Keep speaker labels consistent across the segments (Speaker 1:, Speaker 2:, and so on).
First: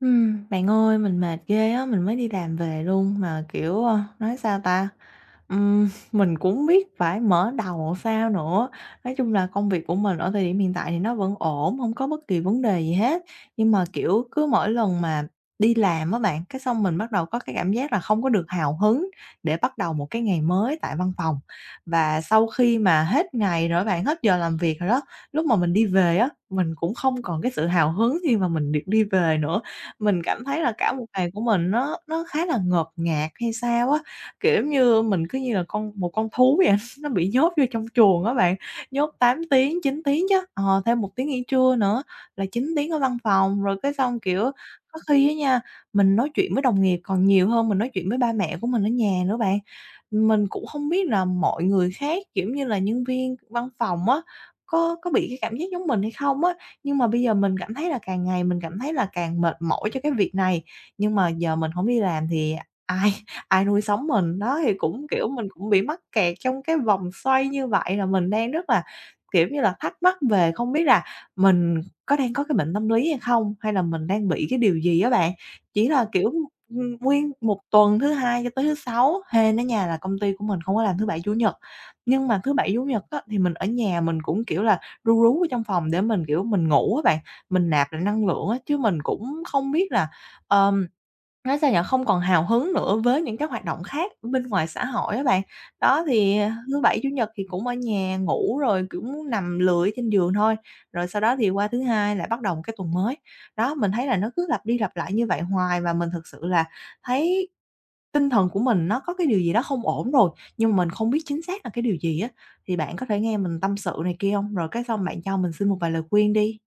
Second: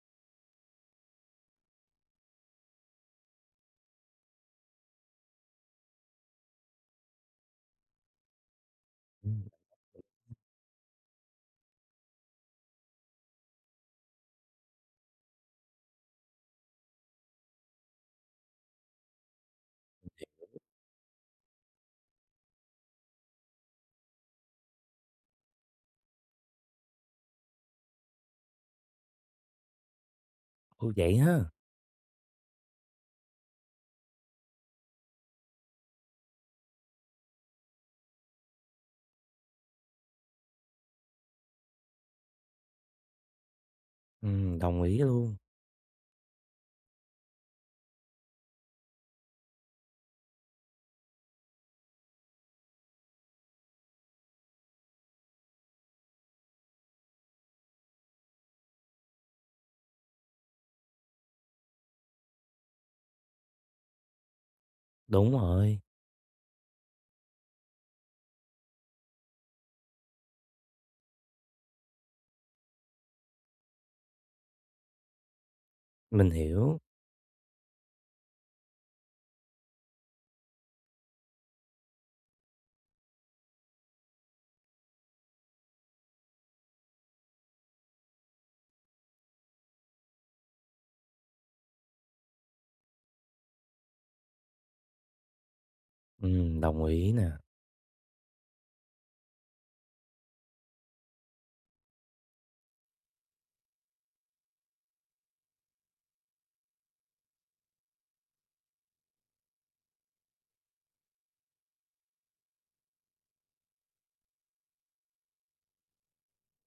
Speaker 1: Bạn ơi, mình mệt ghê á, mình mới đi làm về luôn mà, kiểu, nói sao ta, mình cũng hông biết phải mở đầu sao nữa. Nói chung là
Speaker 2: Ừm,
Speaker 1: công việc của mình ở thời điểm hiện tại thì nó vẫn ổn, không có bất kỳ vấn đề gì hết, nhưng mà, kiểu, cứ mỗi lần mà đi làm á bạn, cái xong mình bắt đầu có cái cảm giác là không có được hào hứng để bắt đầu một cái ngày mới tại văn phòng. Và sau khi mà hết ngày rồi bạn, hết giờ làm việc rồi đó, lúc mà mình đi về á, mình cũng không còn cái sự hào hứng khi mà mình được đi về nữa. Mình cảm thấy là cả
Speaker 2: ô,
Speaker 1: một
Speaker 2: vậy
Speaker 1: ngày của
Speaker 2: ha?
Speaker 1: mình nó khá là ngột ngạt hay sao á, kiểu như, mình cứ như là con một con thú vậy, nó bị nhốt vô trong chuồng á bạn, nhốt 8 tiếng, 9 tiếng chứ, thêm 1 tiếng nghỉ trưa nữa là 9 tiếng ở văn phòng. Rồi cái xong, kiểu,
Speaker 2: Đồng ý
Speaker 1: có khi á
Speaker 2: luôn.
Speaker 1: nha, mình nói chuyện với đồng nghiệp còn nhiều hơn mình nói chuyện với ba mẹ của mình ở nhà nữa bạn. Mình cũng không biết là mọi người khác, kiểu như là, nhân viên văn phòng á, có bị cái cảm giác giống mình hay không á? Nhưng mà bây giờ mình cảm thấy là càng ngày mình cảm thấy là càng mệt mỏi cho cái việc này, nhưng mà giờ mình không đi làm thì ai ai nuôi sống mình. Đó, thì cũng, kiểu,
Speaker 2: Đúng
Speaker 1: mình cũng
Speaker 2: rồi,
Speaker 1: bị mắc kẹt trong cái vòng xoay như vậy, là mình đang rất là, kiểu như là, thắc mắc về không biết là mình có đang có cái bệnh tâm lý hay không? Hay là mình đang bị cái điều gì á bạn? Chỉ là,
Speaker 2: mình
Speaker 1: kiểu,
Speaker 2: hiểu.
Speaker 1: nguyên một tuần thứ Hai cho tới thứ Sáu, hên á nhà là công ty của mình không có làm thứ Bảy, Chủ nhật, nhưng mà thứ Bảy, Chủ nhật á thì mình ở nhà mình cũng, kiểu là, ru rú ở trong phòng để mình, kiểu, mình ngủ á bạn, mình nạp lại năng lượng á, chứ mình cũng không biết là, ờm, nói sao nhở không còn hào hứng nữa với những cái hoạt động khác bên ngoài xã hội á bạn. Đó, thì, thứ
Speaker 2: Đồng
Speaker 1: Bảy, Chủ
Speaker 2: ý
Speaker 1: nhật
Speaker 2: nè.
Speaker 1: thì cũng ở nhà ngủ rồi cũng nằm lười trên giường thôi, rồi sau đó thì qua thứ Hai lại bắt đầu một cái tuần mới. Đó, mình thấy là nó cứ lặp đi lặp lại như vậy hoài và mình thực sự là thấy tinh thần của mình nó có cái điều gì đó không ổn rồi, nhưng mà mình không biết chính xác là cái điều gì á, thì bạn có thể nghe mình tâm sự này kia không? Rồi cái xong bạn cho mình xin một vài lời khuyên đi.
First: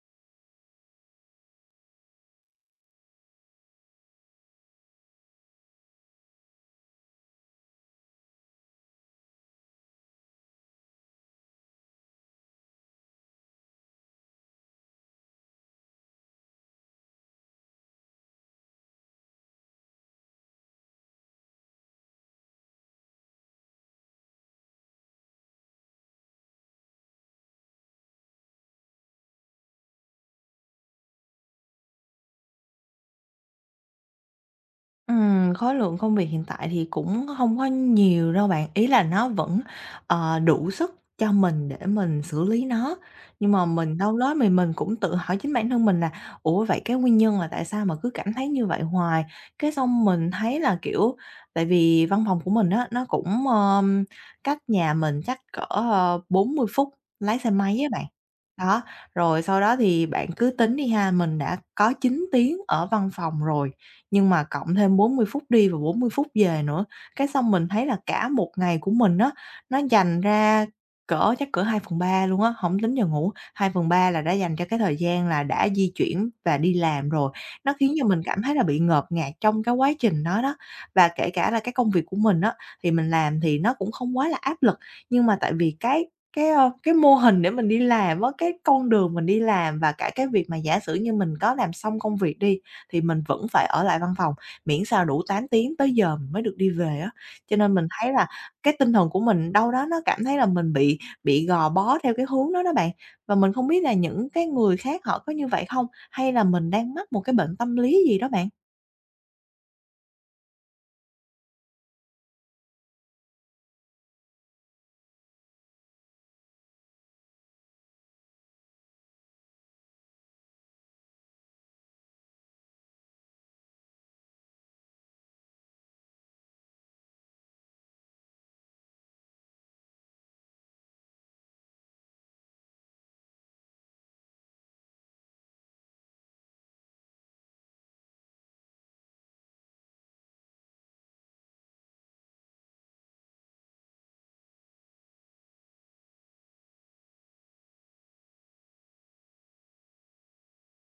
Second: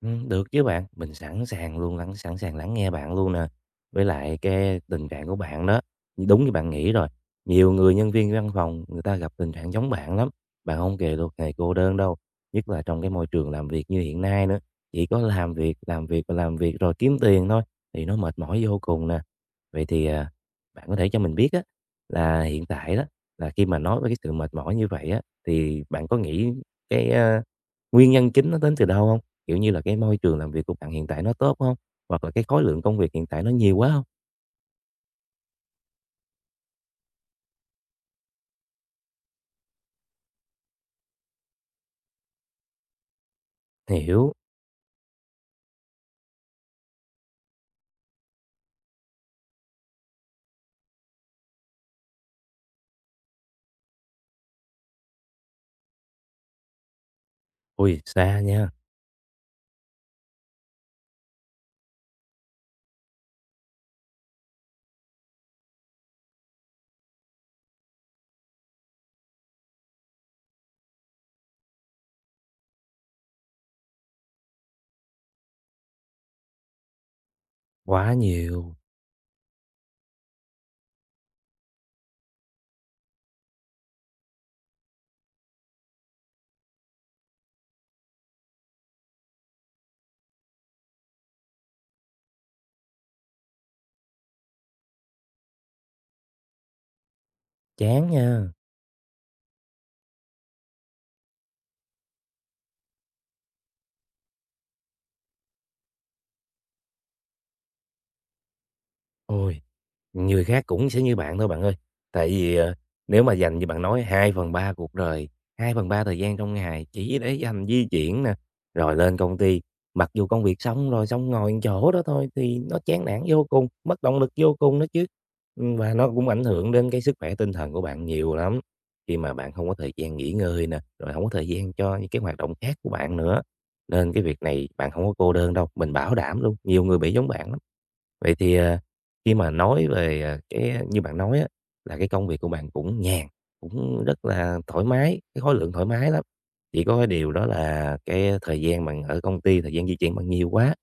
Speaker 2: Được chứ bạn, mình sẵn sàng luôn, sẵn sàng lắng nghe bạn luôn nè. Với lại cái tình trạng của bạn đó, đúng như bạn nghĩ rồi, nhiều người nhân viên văn phòng người ta gặp tình trạng giống bạn lắm, bạn không kể một ngày cô đơn đâu. Nhất là trong cái môi trường làm việc như hiện nay nữa, chỉ có làm việc và làm việc rồi kiếm tiền thôi thì nó mệt mỏi vô cùng nè. Vậy thì, à, bạn có thể cho mình biết á, là hiện tại đó, là khi mà nói về cái sự mệt mỏi như vậy á, thì bạn có nghĩ cái, a, nguyên nhân chính nó đến từ đâu không? Kiểu như là, cái môi trường làm việc của bạn hiện tại nó tốt không? Hoặc là cái khối lượng công việc hiện tại nó nhiều quá không?
Speaker 1: Khối lượng công việc hiện tại thì cũng không có nhiều đâu bạn, ý là nó vẫn, đủ sức cho mình để mình xử lý nó. Nhưng mà mình đâu
Speaker 2: Hiểu,
Speaker 1: đó mình cũng tự hỏi chính bản thân mình là "Ủa, vậy cái nguyên nhân là tại sao mà cứ cảm thấy như vậy hoài?" Cái xong mình thấy là, kiểu tại vì văn phòng của mình á, nó cũng, cách nhà mình chắc cỡ, 40 phút lái xe máy á
Speaker 2: ui
Speaker 1: bạn.
Speaker 2: xa nha,
Speaker 1: Đó, rồi sau đó thì bạn cứ tính đi ha, mình đã có 9 tiếng ở văn phòng rồi, nhưng mà cộng thêm 40 phút đi và 40 phút về nữa, cái xong mình thấy là cả một ngày của mình á, nó dành ra cỡ chắc cỡ 2/3 luôn á, không tính giờ ngủ, 2/3 là đã dành cho cái thời gian là đã di chuyển và đi làm rồi. Nó khiến cho
Speaker 2: quá
Speaker 1: mình cảm thấy là
Speaker 2: nhiều,
Speaker 1: bị ngợp ngạt trong cái quá trình đó đó. Và kể cả là cái công việc của mình á, thì mình làm thì nó cũng không quá là áp lực, nhưng mà tại vì cái mô hình để mình đi làm á, cái con đường mình đi làm và cả cái việc mà giả sử như mình có làm xong công việc đi, thì mình vẫn phải ở lại văn phòng, miễn sao đủ 8 tiếng tới giờ mình mới được đi về á. Cho nên mình
Speaker 2: chán
Speaker 1: thấy là
Speaker 2: nha.
Speaker 1: cái tinh thần của mình đâu đó nó cảm thấy là mình bị gò bó theo cái hướng đó đó bạn. Và mình không biết là những cái người khác họ có như vậy không? Hay là mình đang mắc một cái bệnh tâm lý gì đó bạn?
Speaker 2: Ôi, người khác cũng sẽ như bạn thôi bạn ơi. Tại vì, ờ, nếu mà dành như bạn nói hai phần ba cuộc đời, hai phần ba thời gian trong ngày chỉ để dành di chuyển nè, rồi lên công ty, mặc dù công việc xong rồi, xong ngồi một chỗ đó thôi thì nó chán nản vô cùng, mất động lực vô cùng đó chứ. Và nó cũng ảnh hưởng đến cái sức khỏe tinh thần của bạn nhiều lắm, khi mà bạn không có thời gian nghỉ ngơi nè, rồi không có thời gian cho những cái hoạt động khác của bạn nữa. Nên cái việc này bạn không có cô đơn đâu, mình bảo đảm luôn, nhiều người bị giống bạn. Vậy thì, à, khi mà nói về, à, cái như bạn nói á, là cái công việc của bạn cũng nhàn, cũng rất là thoải mái, cái khối lượng thoải mái lắm, chỉ có cái điều đó là cái thời gian bạn ở công ty, thời gian di chuyển bạn nhiều quá.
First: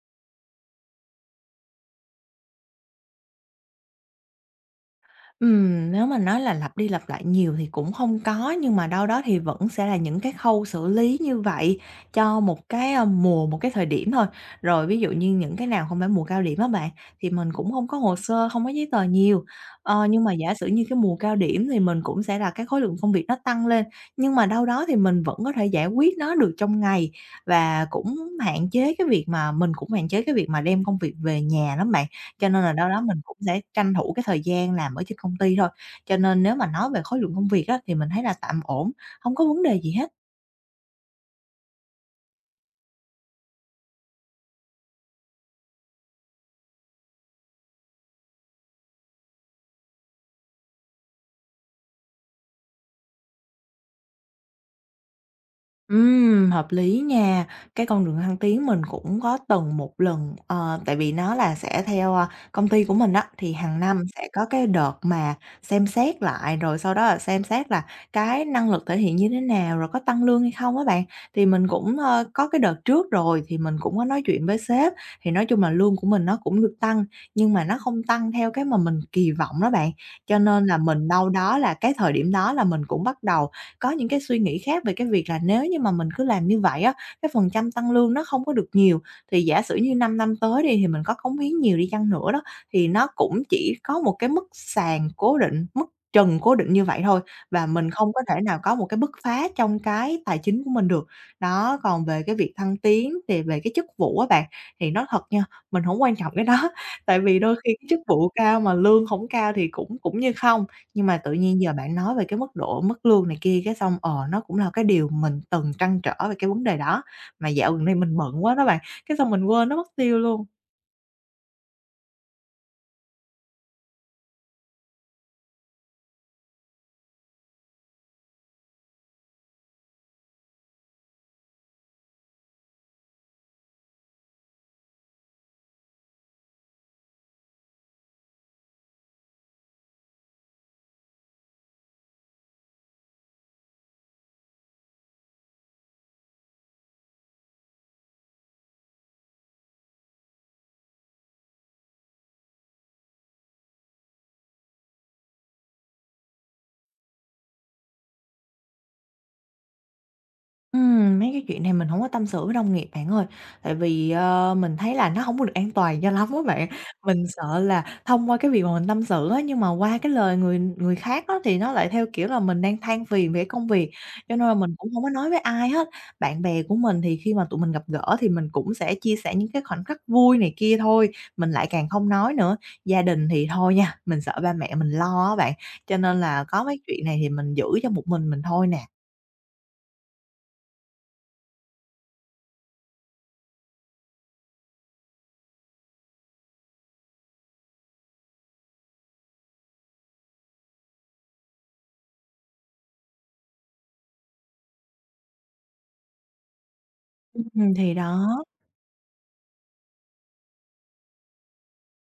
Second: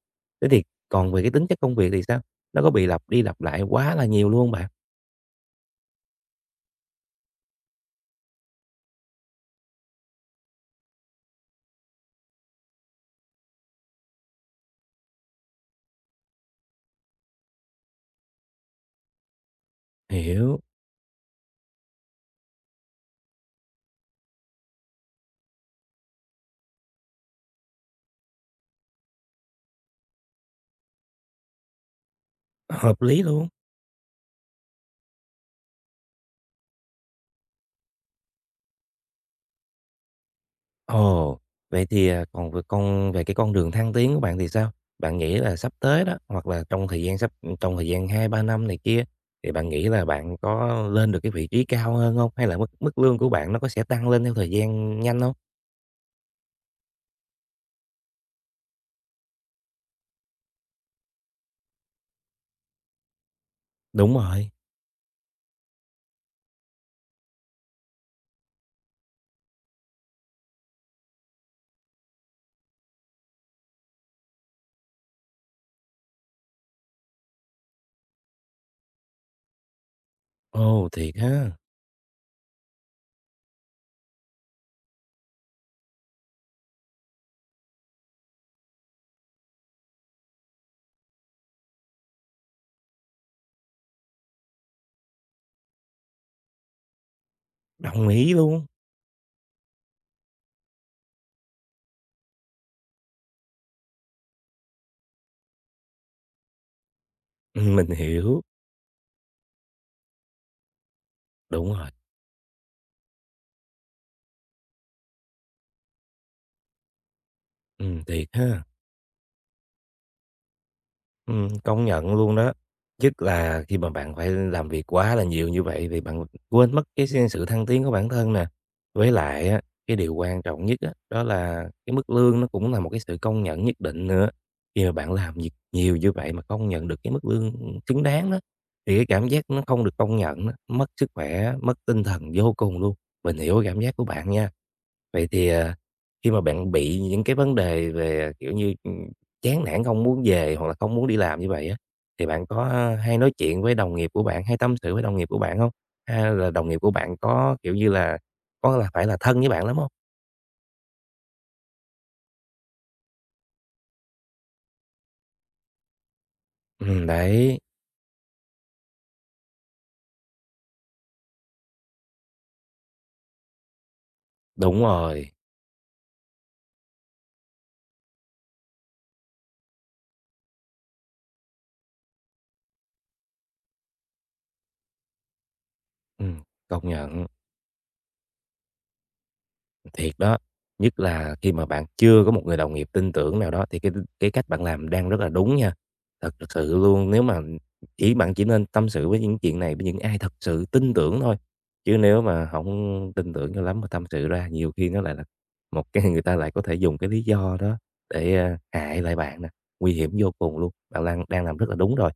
Speaker 2: Thế thì còn về cái tính chất công việc thì sao? Nó có bị lặp đi lặp lại quá là nhiều luôn bạn?
Speaker 1: Nếu mà nói là lặp đi lặp lại nhiều thì cũng không có, nhưng mà đâu đó thì vẫn sẽ là những cái khâu xử lý như vậy cho một cái, mùa, một cái thời điểm thôi. Rồi ví dụ như những cái nào không phải mùa cao điểm á bạn, thì mình cũng không có hồ sơ, không có giấy tờ nhiều. Ờ, nhưng mà giả
Speaker 2: Hiểu,
Speaker 1: sử như cái mùa cao điểm thì mình cũng sẽ là cái khối lượng công việc nó tăng lên, nhưng mà đâu đó thì mình vẫn có thể giải quyết nó được trong ngày và cũng hạn chế cái việc mà mình cũng hạn chế cái việc mà đem công việc về nhà lắm bạn. Cho nên là đâu đó
Speaker 2: hợp
Speaker 1: mình
Speaker 2: lý
Speaker 1: cũng
Speaker 2: luôn.
Speaker 1: sẽ tranh thủ cái thời gian làm ở trên công ty thôi. Cho nên nếu mà nói về khối lượng công việc á, thì mình thấy là tạm ổn, không có vấn đề gì hết.
Speaker 2: Ồ, vậy thì, à, còn về cái con đường thăng tiến của bạn thì sao? Bạn nghĩ là sắp tới đó, hoặc là trong thời gian 2-3 năm này kia, thì bạn nghĩ là bạn có lên được cái vị trí cao hơn không? Hay là mức mức lương của bạn nó có sẽ tăng lên theo thời gian nhanh không?
Speaker 1: Hợp lý nha. Cái con đường thăng tiến mình cũng có từng một lần, tại vì nó là sẽ theo, công ty của mình á, thì hàng năm
Speaker 2: Đúng
Speaker 1: sẽ có
Speaker 2: rồi,
Speaker 1: cái đợt mà xem xét lại, rồi sau đó là xem xét là cái năng lực thể hiện như thế nào, rồi có tăng lương hay không á bạn. Thì mình cũng, có cái đợt trước rồi thì mình cũng có nói chuyện với sếp, thì nói chung là lương của mình nó cũng được tăng, nhưng mà nó không tăng theo cái mà mình kỳ vọng đó bạn. Cho nên là
Speaker 2: ồ,
Speaker 1: mình
Speaker 2: thiệt
Speaker 1: đâu
Speaker 2: ha,
Speaker 1: đó là cái thời điểm đó là mình cũng bắt đầu có những cái suy nghĩ khác về cái việc là nếu như mà mình cứ làm như vậy á, cái phần trăm tăng lương nó không có được nhiều, thì giả sử như 5 năm năm tới đi thì mình có cống hiến nhiều đi chăng nữa đó, thì nó cũng chỉ có một cái mức sàn cố định, mức trần cố định như vậy thôi và mình
Speaker 2: đồng
Speaker 1: không có
Speaker 2: ý
Speaker 1: thể nào
Speaker 2: luôn,
Speaker 1: có một cái bứt phá trong cái tài chính của mình được. Đó, còn về cái việc thăng tiến thì về cái chức vụ á bạn, thì nói thật nha, mình không quan trọng cái đó, tại vì đôi khi cái
Speaker 2: mình
Speaker 1: chức vụ
Speaker 2: hiểu,
Speaker 1: cao mà lương không cao thì cũng cũng như không. Nhưng mà tự nhiên giờ
Speaker 2: đúng rồi,
Speaker 1: bạn nói về cái mức lương này kia cái xong, nó cũng là cái điều mình từng trăn trở về cái vấn đề đó, mà dạo gần đây mình
Speaker 2: thiệt
Speaker 1: bận quá
Speaker 2: ha.
Speaker 1: đó bạn, cái xong mình quên nó mất tiêu luôn.
Speaker 2: Công nhận luôn đó. Nhất là khi mà bạn phải làm việc quá là nhiều như vậy thì bạn quên mất cái sự thăng tiến của bản thân nè. Với lại á, cái điều quan trọng nhất á, đó là cái mức lương nó cũng là một cái sự công nhận nhất định nữa. Khi mà bạn làm việc nhiều như vậy mà không nhận được cái mức lương xứng đáng đó, thì cái cảm giác nó không được công nhận á, mất sức khỏe, mất tinh thần vô cùng luôn. Mình hiểu cái cảm giác của bạn nha. Vậy thì, à, khi mà bạn bị những cái vấn đề về, kiểu như, chán nản không muốn về hoặc là không muốn đi làm như vậy á, thì bạn có hay nói chuyện với đồng nghiệp của bạn, hay tâm sự với đồng nghiệp của bạn không? Hay là đồng nghiệp của bạn có, kiểu như là, có là phải là thân với bạn lắm không?
Speaker 1: Mấy cái chuyện này mình hổng có tâm sự với đồng nghiệp bạn ơi, tại vì, mình thấy là nó hổng có được an toàn cho lắm á bạn. Mình sợ
Speaker 2: Đấy,
Speaker 1: là thông qua cái việc mà mình tâm sự á, nhưng mà qua cái lời người người khác á, thì nó lại theo kiểu là mình đang than phiền về cái công việc, cho nên là mình
Speaker 2: đúng
Speaker 1: cũng hổng có nói
Speaker 2: rồi,
Speaker 1: với ai hết. Bạn bè của mình thì khi mà tụi mình gặp gỡ thì mình cũng sẽ chia sẻ những cái khoảnh khắc vui này kia thôi, mình lại càng không nói nữa. Gia đình thì thôi nha, mình sợ ba mẹ mình lo á bạn, cho nên
Speaker 2: ừm,
Speaker 1: là có mấy
Speaker 2: công
Speaker 1: chuyện này
Speaker 2: nhận.
Speaker 1: thì mình giữ cho một mình thôi nè.
Speaker 2: Thiệt đó, nhất là khi mà bạn chưa có một người đồng nghiệp tin tưởng nào đó thì cái cách bạn làm đang rất là đúng nha. Thật sự luôn, nếu mà chỉ nên tâm sự với những chuyện này với những ai thật sự tin tưởng thôi, chứ nếu mà không tin tưởng cho lắm mà tâm sự ra nhiều khi nó lại là một cái người ta lại có thể dùng cái lý do đó
Speaker 1: Thì
Speaker 2: để
Speaker 1: đó.
Speaker 2: hại lại bạn nè, nguy hiểm vô cùng luôn. Bạn đang đang làm rất là đúng rồi.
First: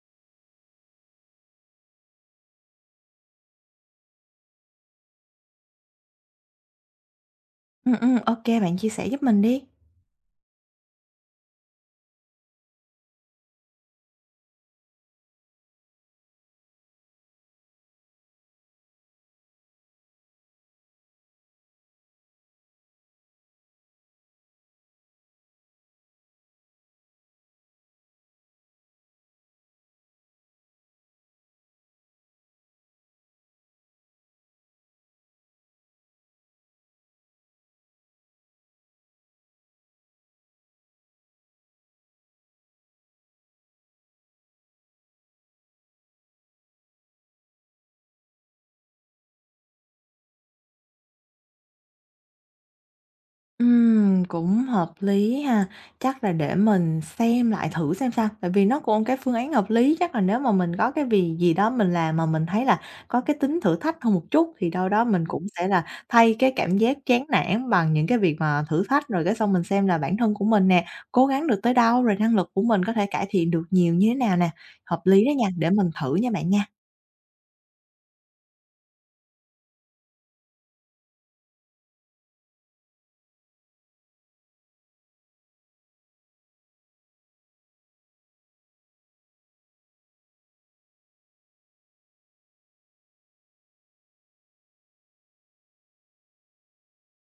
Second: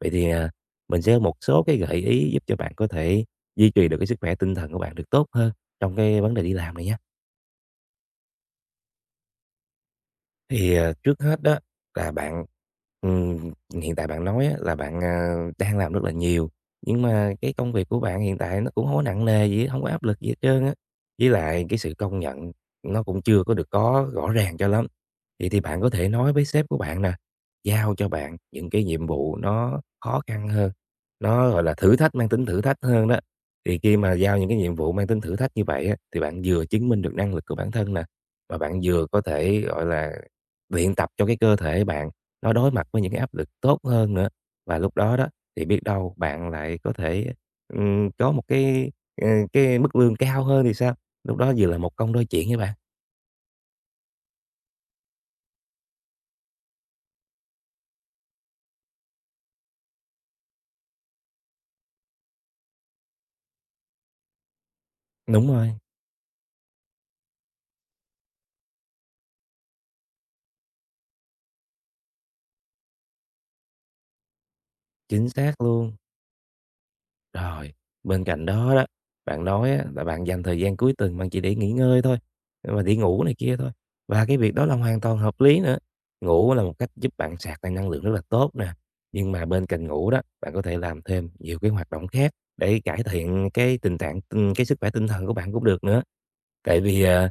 Speaker 2: Vậy thì, à, mình sẽ có một số cái gợi ý giúp cho bạn có thể duy trì được cái sức khỏe tinh thần của bạn được tốt hơn trong cái vấn đề đi làm này nha.
Speaker 1: Ô, bạn chia sẻ giúp mình đi.
Speaker 2: Thì, à, trước hết đó là bạn, ừm, hiện tại bạn nói á là bạn, à, đang làm rất là nhiều, nhưng mà cái công việc của bạn hiện tại nó cũng không có nặng nề gì hết, không có áp lực gì hết trơn á. Với lại cái sự công nhận nó cũng chưa có được có rõ ràng cho lắm. Vậy thì bạn có thể nói với sếp của bạn nè, giao cho bạn những cái nhiệm vụ nó khó khăn hơn, nó, gọi là, thử thách mang tính thử thách hơn đó. Thì khi mà giao những cái nhiệm vụ mang tính thử thách như vậy á, thì bạn vừa chứng minh được năng lực của bản thân nè, mà bạn vừa có thể, gọi là, luyện tập cho cái cơ thể bạn nó đối mặt với những cái áp lực tốt hơn nữa. Và lúc đó đó thì biết đâu bạn lại có thể, có một cái, ờ, cái mức lương cao hơn thì sao? Lúc đó vừa là một công đôi chuyện với bạn.
Speaker 1: Cũng hợp lý ha. Chắc là để mình xem lại thử xem sao, tại vì nó cũng cái phương án hợp lý, chắc là nếu mà mình có cái việc gì đó mình làm mà mình thấy là có cái tính thử thách hơn một chút, thì đâu đó mình cũng
Speaker 2: Đúng
Speaker 1: sẽ
Speaker 2: rồi,
Speaker 1: là thay cái cảm giác chán nản bằng những cái việc mà thử thách, rồi cái xong mình xem là bản thân của mình nè, cố gắng được tới đâu, rồi năng lực của mình có thể cải thiện được nhiều như thế nào nè. Hợp lý
Speaker 2: chính
Speaker 1: đó nha,
Speaker 2: xác
Speaker 1: để mình
Speaker 2: luôn.
Speaker 1: thử nha bạn nha.
Speaker 2: Rồi, bên cạnh đó đó, bạn nói á, là bạn dành thời gian cuối tuần bạn chỉ để nghỉ ngơi thôi, và đi ngủ này kia thôi. Và cái việc đó là hoàn toàn hợp lý nữa. Ngủ là một cách giúp bạn sạc lại năng lượng rất là tốt nè. Nhưng mà bên cạnh ngủ đó, bạn có thể làm thêm nhiều cái hoạt động khác để cải thiện cái tình trạng, cái sức khỏe tinh thần của bạn cũng được nữa. Tại vì, à,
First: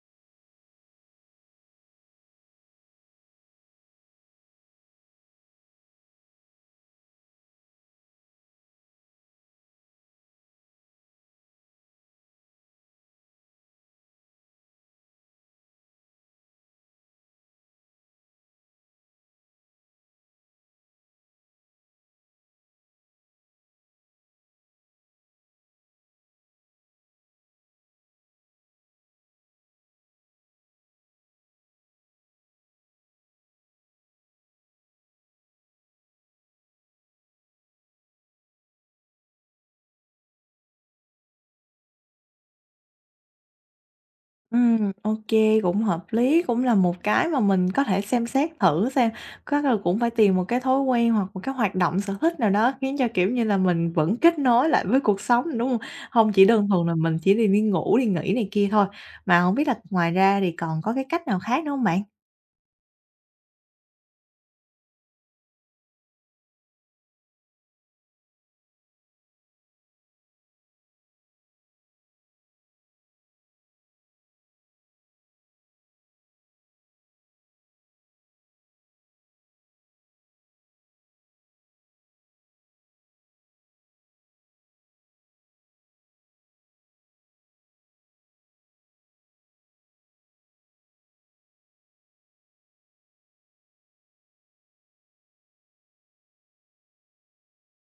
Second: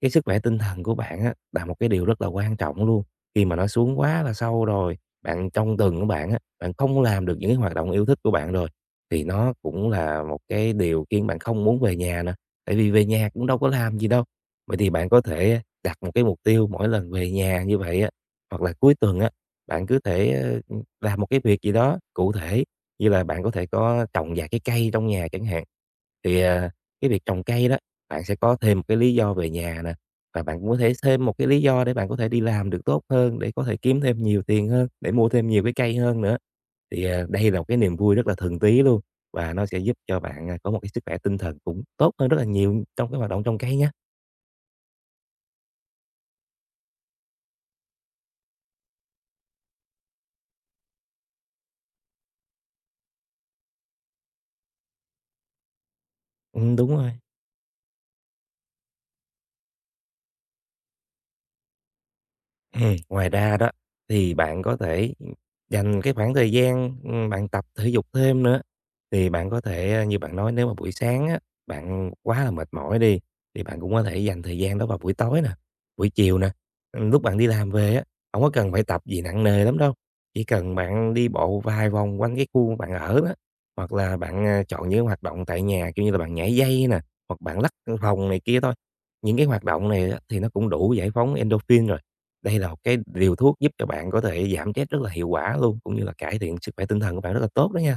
Speaker 2: cái sức khỏe tinh thần của bạn á, là một cái điều rất là quan trọng luôn. Khi mà nó xuống quá là sâu rồi, bạn trong tuần của bạn á, bạn không làm được những cái hoạt động yêu thích của bạn rồi, thì nó cũng là một cái điều khiến bạn không muốn về nhà nữa, tại vì về nhà cũng đâu có làm gì đâu. Vậy thì bạn có thể đặt một cái mục tiêu mỗi lần về nhà như vậy á, hoặc là cuối tuần á, bạn cứ thể, làm một cái việc gì đó cụ thể, như là bạn có thể trồng vài cái cây trong nhà chẳng hạn. Thì, à, cái việc trồng cây đó bạn sẽ có thêm một cái lý do về nhà nè, và bạn cũng có thể thêm một cái lý do để bạn có thể đi làm được tốt hơn, để có thể kiếm thêm nhiều tiền hơn, để mua thêm nhiều cái cây hơn nữa. Thì, à, đây là một cái niềm vui rất là thường tí luôn, và nó sẽ giúp cho bạn, à, có một cái sức khỏe tinh thần cũng tốt hơn rất là nhiều trong cái hoạt động trồng cây nhé.
Speaker 1: Ok, cũng hợp lý, cũng là một cái mà mình có thể xem xét thử xem. Chắc là cũng phải tìm một cái thói quen hoặc một cái hoạt động, sở thích nào đó khiến cho, kiểu như là, mình vẫn kết nối lại với cuộc sống, đúng không? Không chỉ đơn thuần
Speaker 2: Đúng
Speaker 1: là
Speaker 2: rồi.
Speaker 1: mình chỉ đi đi ngủ, đi nghỉ này kia thôi. Mà không biết là ngoài ra thì còn có cái cách nào khác nữa không bạn?
Speaker 2: Ngoài ra đó thì bạn có thể dành cái khoảng thời gian, bạn tập thể dục thêm nữa. Thì bạn có thể như bạn nói nếu mà buổi sáng á, bạn quá là mệt mỏi đi, thì bạn cũng có thể dành thời gian đó vào buổi tối nè, buổi chiều nè. Lúc bạn đi làm về á, không có cần phải tập gì nặng nề lắm đâu, chỉ cần bạn đi bộ vài vòng quanh cái khu bạn ở đó, hoặc là bạn, à, chọn những hoạt động tại nhà, kiểu như là, bạn nhảy dây nè, hoặc bạn lắc phòng này kia thôi. Những cái hoạt động này á thì nó cũng đủ giải phóng endorphin rồi. Đây là một cái liều thuốc giúp cho bạn có thể giảm stress rất là hiệu quả luôn, cũng như là cải thiện sức khỏe tinh thần của bạn rất là tốt đó nha.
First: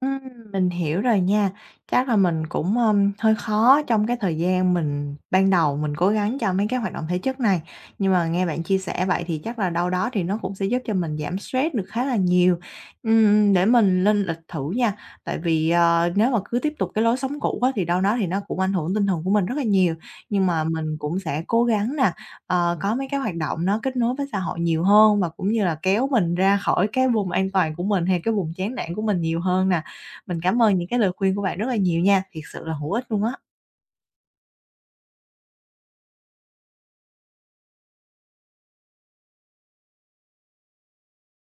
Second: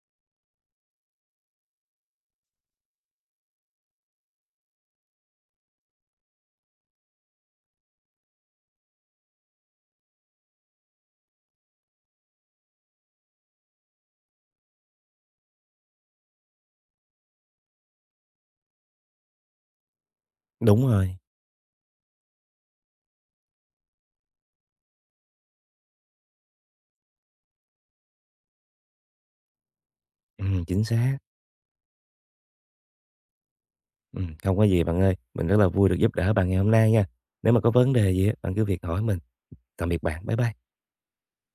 Speaker 1: Ừm, mình hiểu rồi nha. Chắc là mình cũng, hơi khó trong cái thời gian mình ban đầu mình cố gắng cho mấy cái hoạt động thể chất này, nhưng mà nghe bạn chia sẻ vậy thì chắc là đâu đó thì nó cũng sẽ giúp cho mình giảm stress được khá là nhiều. Để mình lên lịch thử nha, tại vì, nếu mà cứ tiếp tục cái lối sống cũ á thì đâu đó thì nó cũng ảnh hưởng tinh thần của mình rất là nhiều. Nhưng mà
Speaker 2: Đúng
Speaker 1: mình
Speaker 2: rồi,
Speaker 1: cũng sẽ cố gắng nè, có mấy cái hoạt động nó kết nối với xã hội nhiều hơn và cũng như là kéo mình ra khỏi cái vùng an toàn của mình hay cái vùng chán nản của mình nhiều hơn nè. Mình cảm ơn
Speaker 2: chính
Speaker 1: những cái lời
Speaker 2: xác.
Speaker 1: khuyên của bạn rất là nhiều nha, thiệt sự là hữu ích luôn á.
Speaker 2: Không có gì bạn ơi, mình rất là vui được giúp đỡ bạn ngày hôm nay nha. Nếu mà có vấn đề gì á, bạn cứ việc hỏi mình. Tạm biệt bạn, bye bye.